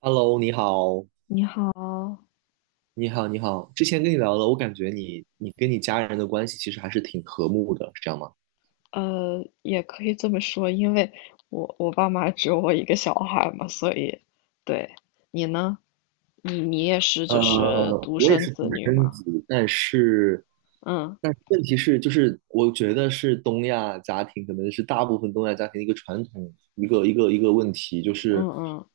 Hello，你好，你好。你好，你好。之前跟你聊了，我感觉你跟你家人的关系其实还是挺和睦的，是这样吗？也可以这么说，因为我爸妈只有我一个小孩嘛，所以，对。你呢？你也是呃，就是独我也生是独子女生嘛？子，但是，嗯问题是，就是我觉得是东亚家庭，可能是大部分东亚家庭的一个传统，一个问题，就嗯是，嗯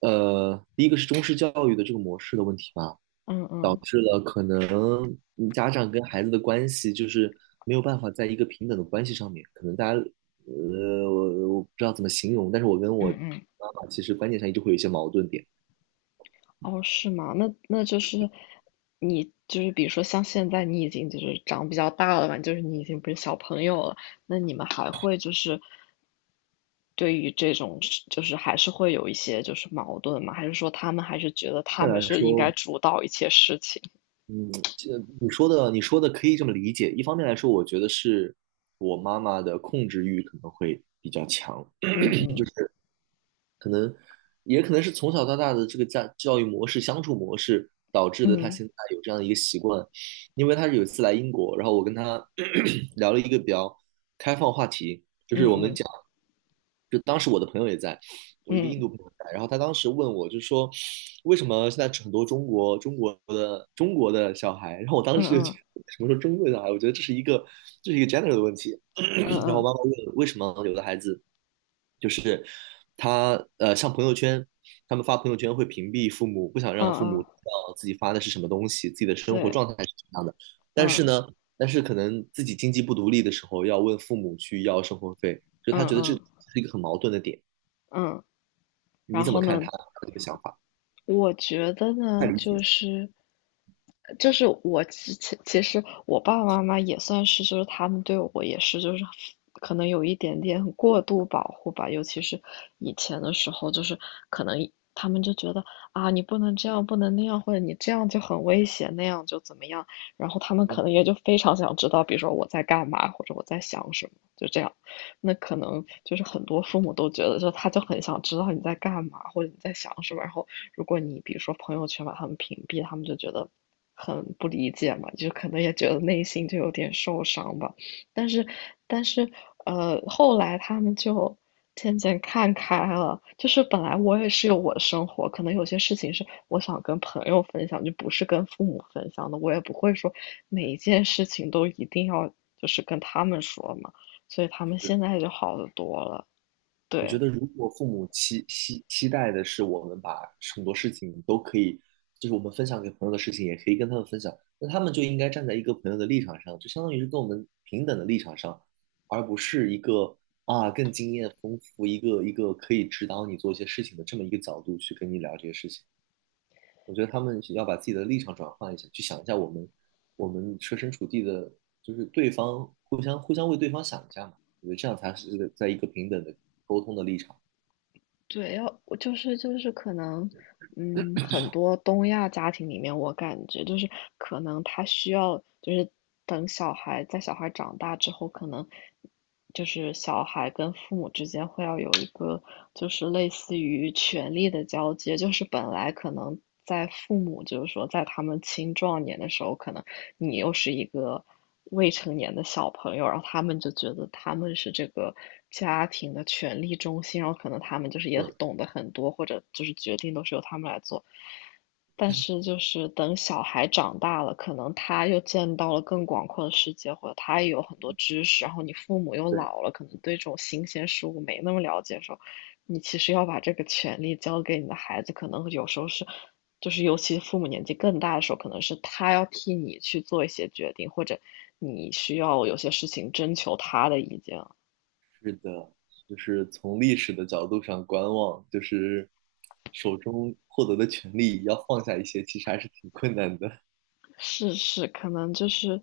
第一个是中式教育的这个模式的问题吧。嗯嗯导嗯致了可能家长跟孩子的关系就是没有办法在一个平等的关系上面，可能大家我不知道怎么形容，但是我跟我嗯嗯。妈妈其实观念上一直会有一些矛盾点。哦，是吗？那就是你就是比如说像现在你已经就是长比较大了嘛，就是你已经不是小朋友了，那你们还会就是对于这种事就是还是会有一些就是矛盾吗？还是说他们还是觉得一他方们面来是应该说，主导一切事情？嗯，这你说的可以这么理解。一方面来说，我觉得是我妈妈的控制欲可能会比较强，嗯嗯也可能是从小到大的这个家教育模式、相处模式导致的，他嗯现在有这样的一个习惯。因为他是有一次来英国，然后我跟他 聊了一个比较开放话题，就是我们嗯讲，就当时我的朋友也在，我一个嗯印嗯度朋友在，然后他当时问我，就说为什么现在很多中国的小孩，然后我当嗯时就觉嗯得什么时候中国的小孩，我觉得这是一个g e n e r a l 的问题，嗯 然后我嗯妈妈问为什么有的孩子。就是他像朋友圈，他们发朋友圈会屏蔽父母，不想嗯让父母嗯，知道自己发的是什么东西，自己的生活对。状态是什么样的。但是嗯呢，但是可能自己经济不独立的时候，要问父母去要生活费，就是他嗯觉得这嗯是一个很矛盾的点。嗯。然你怎后么看他呢？这个想法？我觉得太呢，理就解。是就是我其实我爸爸妈妈也算是，就是他们对我也是，就是可能有一点点过度保护吧，尤其是以前的时候，就是可能他们就觉得，啊，你不能这样，不能那样，或者你这样就很危险，那样就怎么样，然后他们嗯，可能也就非常想知道，比如说我在干嘛，或者我在想什么，就这样。那可能就是很多父母都觉得，就他就很想知道你在干嘛，或者你在想什么。然后，如果你比如说朋友圈把他们屏蔽，他们就觉得很不理解嘛，就可能也觉得内心就有点受伤吧。但是，但是，后来他们就渐渐看开了。就是本来我也是有我的生活，可能有些事情是我想跟朋友分享，就不是跟父母分享的。我也不会说每一件事情都一定要就是跟他们说嘛。所以他们是，现在就好得多了，我觉对。得，如果父母期待的是我们把很多事情都可以，就是我们分享给朋友的事情，也可以跟他们分享，那他们就应该站在一个朋友的立场上，就相当于是跟我们平等的立场上，而不是一个啊更经验丰富，一个可以指导你做一些事情的这么一个角度去跟你聊这些事情。我觉得他们要把自己的立场转换一下，去想一下我们设身处地的，就是对方互相为对方想一下嘛。我觉得这样才是在一个平等的沟通的立场。对，要我就是可能，很多东亚家庭里面，我感觉就是可能他需要就是等小孩长大之后，可能就是小孩跟父母之间会要有一个就是类似于权力的交接，就是本来可能在父母就是说在他们青壮年的时候，可能你又是一个未成年的小朋友，然后他们就觉得他们是这个家庭的权力中心，然后可能他们就是也对懂得很多，或者就是决定都是由他们来做。但是就是等小孩长大了，可能他又见到了更广阔的世界，或者他也有很多知识，然后你父母又对，老了，可能对这种新鲜事物没那么了解的时候，你其实要把这个权利交给你的孩子，可能有时候是，就是尤其父母年纪更大的时候，可能是他要替你去做一些决定，或者你需要有些事情征求他的意见。是的，就是从历史的角度上观望，就是手中获得的权利要放下一些，其实还是挺困难的。是是，可能就是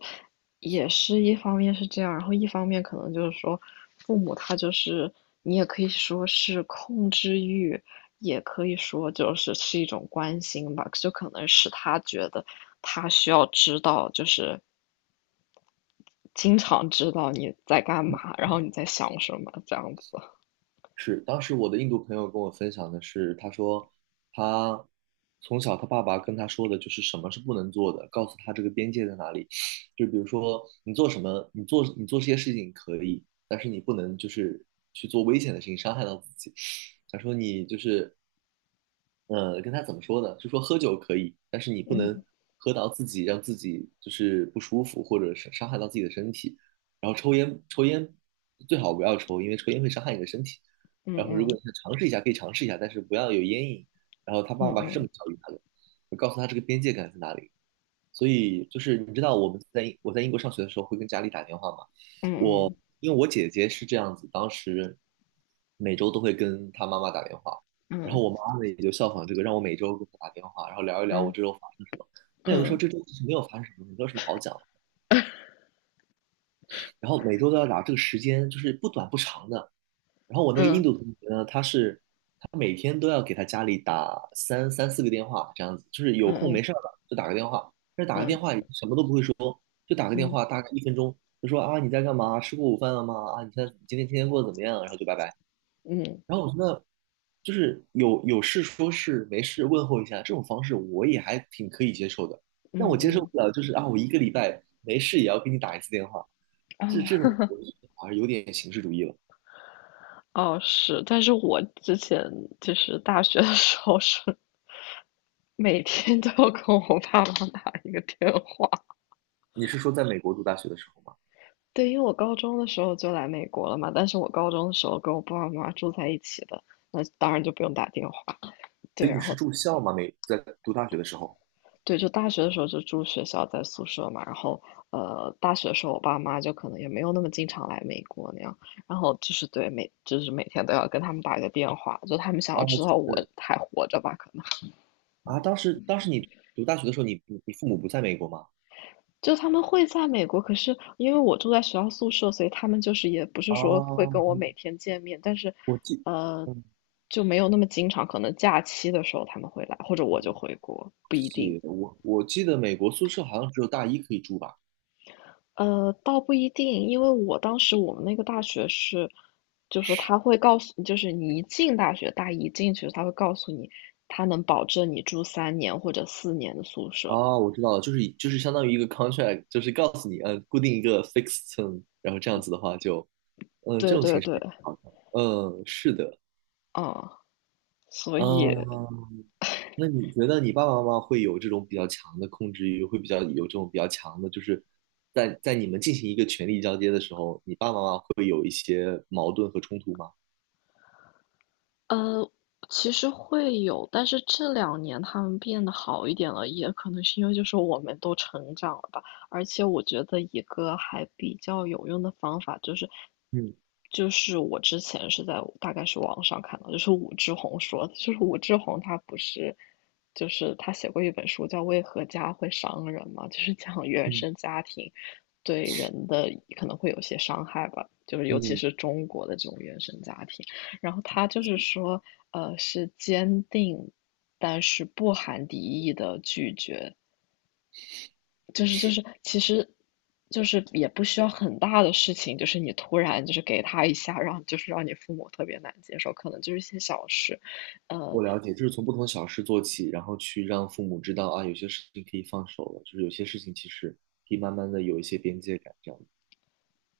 也是一方面是这样，然后一方面可能就是说父母他就是你也可以说是控制欲，也可以说就是是一种关心吧，就可能是他觉得他需要知道，就是经常知道你在干嘛，然后你在想什么这样子。是，当时我的印度朋友跟我分享的是，他说他从小他爸爸跟他说的就是什么是不能做的，告诉他这个边界在哪里。就比如说你做什么，你做这些事情可以，但是你不能就是去做危险的事情，伤害到自己。他说你就是跟他怎么说呢？就说喝酒可以，但是你不能嗯喝到自己让自己就是不舒服，或者是伤害到自己的身体。然后抽烟，最好不要抽，因为抽烟会伤害你的身体。嗯然后如嗯果你想尝试一下，可以尝试一下，但是不要有烟瘾。然后他爸爸是这嗯么教育他的，我告诉他这个边界感在哪里。所以就是你知道我在英国上学的时候会跟家里打电话吗？嗯因为我姐姐是这样子，当时每周都会跟她妈妈打电话，然后我嗯妈呢也就效仿这个，让我每周给她打电话，然后聊一聊嗯我嗯这周发生什么。那有的时候嗯这周其实没有发生什么，没有什么好讲的，然后每周都要打，这个时间就是不短不长的。然后我那个印嗯度同学呢，他每天都要给他家里打三四个电话，这样子，就是有空嗯没事儿了就打个电话，嗯嗯嗯嗯嗯但是打个嗯。电嗯。话也嗯。什么都不会说，就打个电嗯。话大概一分钟，就说啊你在干嘛，吃过午饭了吗？啊你现在今天过得怎么样？然后就拜拜。然后我觉得就是有事说事，没事问候一下，这种方式我也还挺可以接受的。嗯。但我嗯。接嗯。受嗯。不了就是啊，我一个礼拜没事也要给你打一次电话，这种嗯。我觉得好像有点形式主义了。哦，是，但是我之前就是大学的时候是每天都要跟我爸妈打一个电话。你是说在美国读大学的时候吗？对，因为我高中的时候就来美国了嘛，但是我高中的时候跟我爸爸妈妈住在一起的，那当然就不用打电话。对，所以你然是后住校吗？在读大学的时候？对，就大学的时候就住学校在宿舍嘛，然后大学的时候我爸妈就可能也没有那么经常来美国那样，然后就是对每就是每天都要跟他们打一个电话，就他们想要哦，知就道我是还活着吧，可能。啊，当时你读大学的时候，你父母不在美国吗？就他们会在美国，可是因为我住在学校宿舍，所以他们就是也不是说会啊，跟我每天见面，但是，我记，呃，嗯，就没有那么经常，可能假期的时候他们会来，或者我就我回国，不一定。我记得美国宿舍好像只有大一可以住吧。倒不一定，因为我当时我们那个大学是，就是他会告诉，就是你一进大学，大一进去，他会告诉你，他能保证你住三年或者四年的宿舍。哦，我知道了，就是相当于一个 contract，就是告诉你，固定一个 fixed term，然后这样子的话就，这对种对形式对，好的，嗯，是的，嗯，所以嗯，那你觉得你爸爸妈妈会有这种比较强的控制欲，会比较有这种比较强的，就是你们进行一个权力交接的时候，你爸爸妈妈会有一些矛盾和冲突吗？呃，其实会有，但是这两年他们变得好一点了，也可能是因为就是我们都成长了吧。而且我觉得一个还比较有用的方法就是，嗯就是我之前是在大概是网上看到，就是武志红说的，就是武志红他不是，就是他写过一本书叫《为何家会伤人》嘛，就是 讲原嗯生家庭对人的可能会有些伤害吧，就是尤其嗯是中国的这种原生家庭。然后他就是说，是坚定，但是不含敌意的拒绝，就是其实。就是也不需要很大的事情，就是你突然就是给他一下，让就是让你父母特别难接受，可能就是一些小事。呃，我了解，就是从不同小事做起，然后去让父母知道啊，有些事情可以放手了，就是有些事情其实可以慢慢的有一些边界感，这样。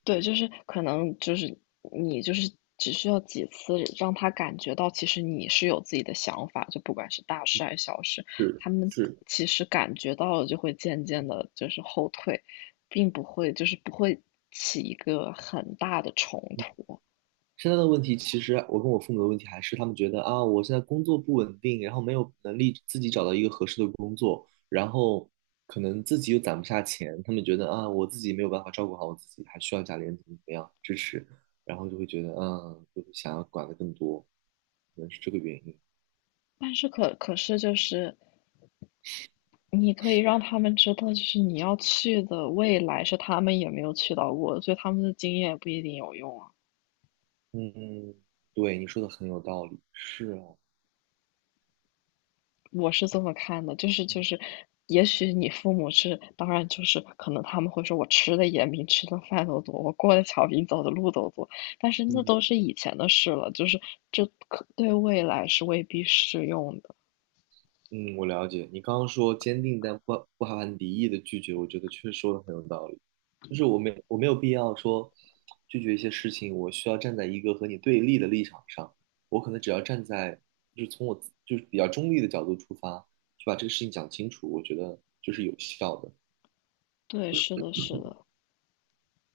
对，就是可能就是你就是只需要几次让他感觉到，其实你是有自己的想法，就不管是大事还是小事，是他们是，其实感觉到了，就会渐渐的就是后退，并不会就是不会起一个很大的冲突。现在的问题，其实我跟我父母的问题还是他们觉得啊，我现在工作不稳定，然后没有能力自己找到一个合适的工作，然后可能自己又攒不下钱，他们觉得啊，我自己没有办法照顾好我自己，还需要家里人怎么样支持，然后就会觉得就是想要管得更多，可能是这个原因。但是可是就是你可以让他们知道，就是你要去的未来是他们也没有去到过的，所以他们的经验不一定有用啊。嗯，对，你说的很有道理。是啊，我是这么看的，就是，也许你父母是，当然就是可能他们会说我吃的盐比你吃的饭都多，我过的桥比你走的路都多，但是那嗯都是以前的事了，就是这可对未来是未必适用的。嗯，我了解。你刚刚说坚定但不含敌意的拒绝，我觉得确实说的很有道理。就是我没有必要说拒绝一些事情，我需要站在一个和你对立的立场上。我可能只要站在就是从我自就是比较中立的角度出发，去把这个事情讲清楚，我觉得就是有效的。对，是的，是的。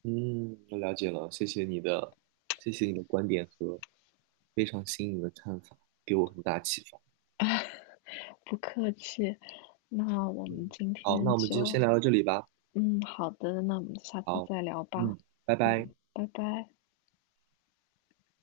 嗯，我了解了，谢谢你的观点和非常新颖的看法，给我很大启发。不客气。那我们嗯，今好，那天我们就就，先聊到这里吧。好的。那我们下次好，再聊吧。嗯，拜嗯，拜。拜拜。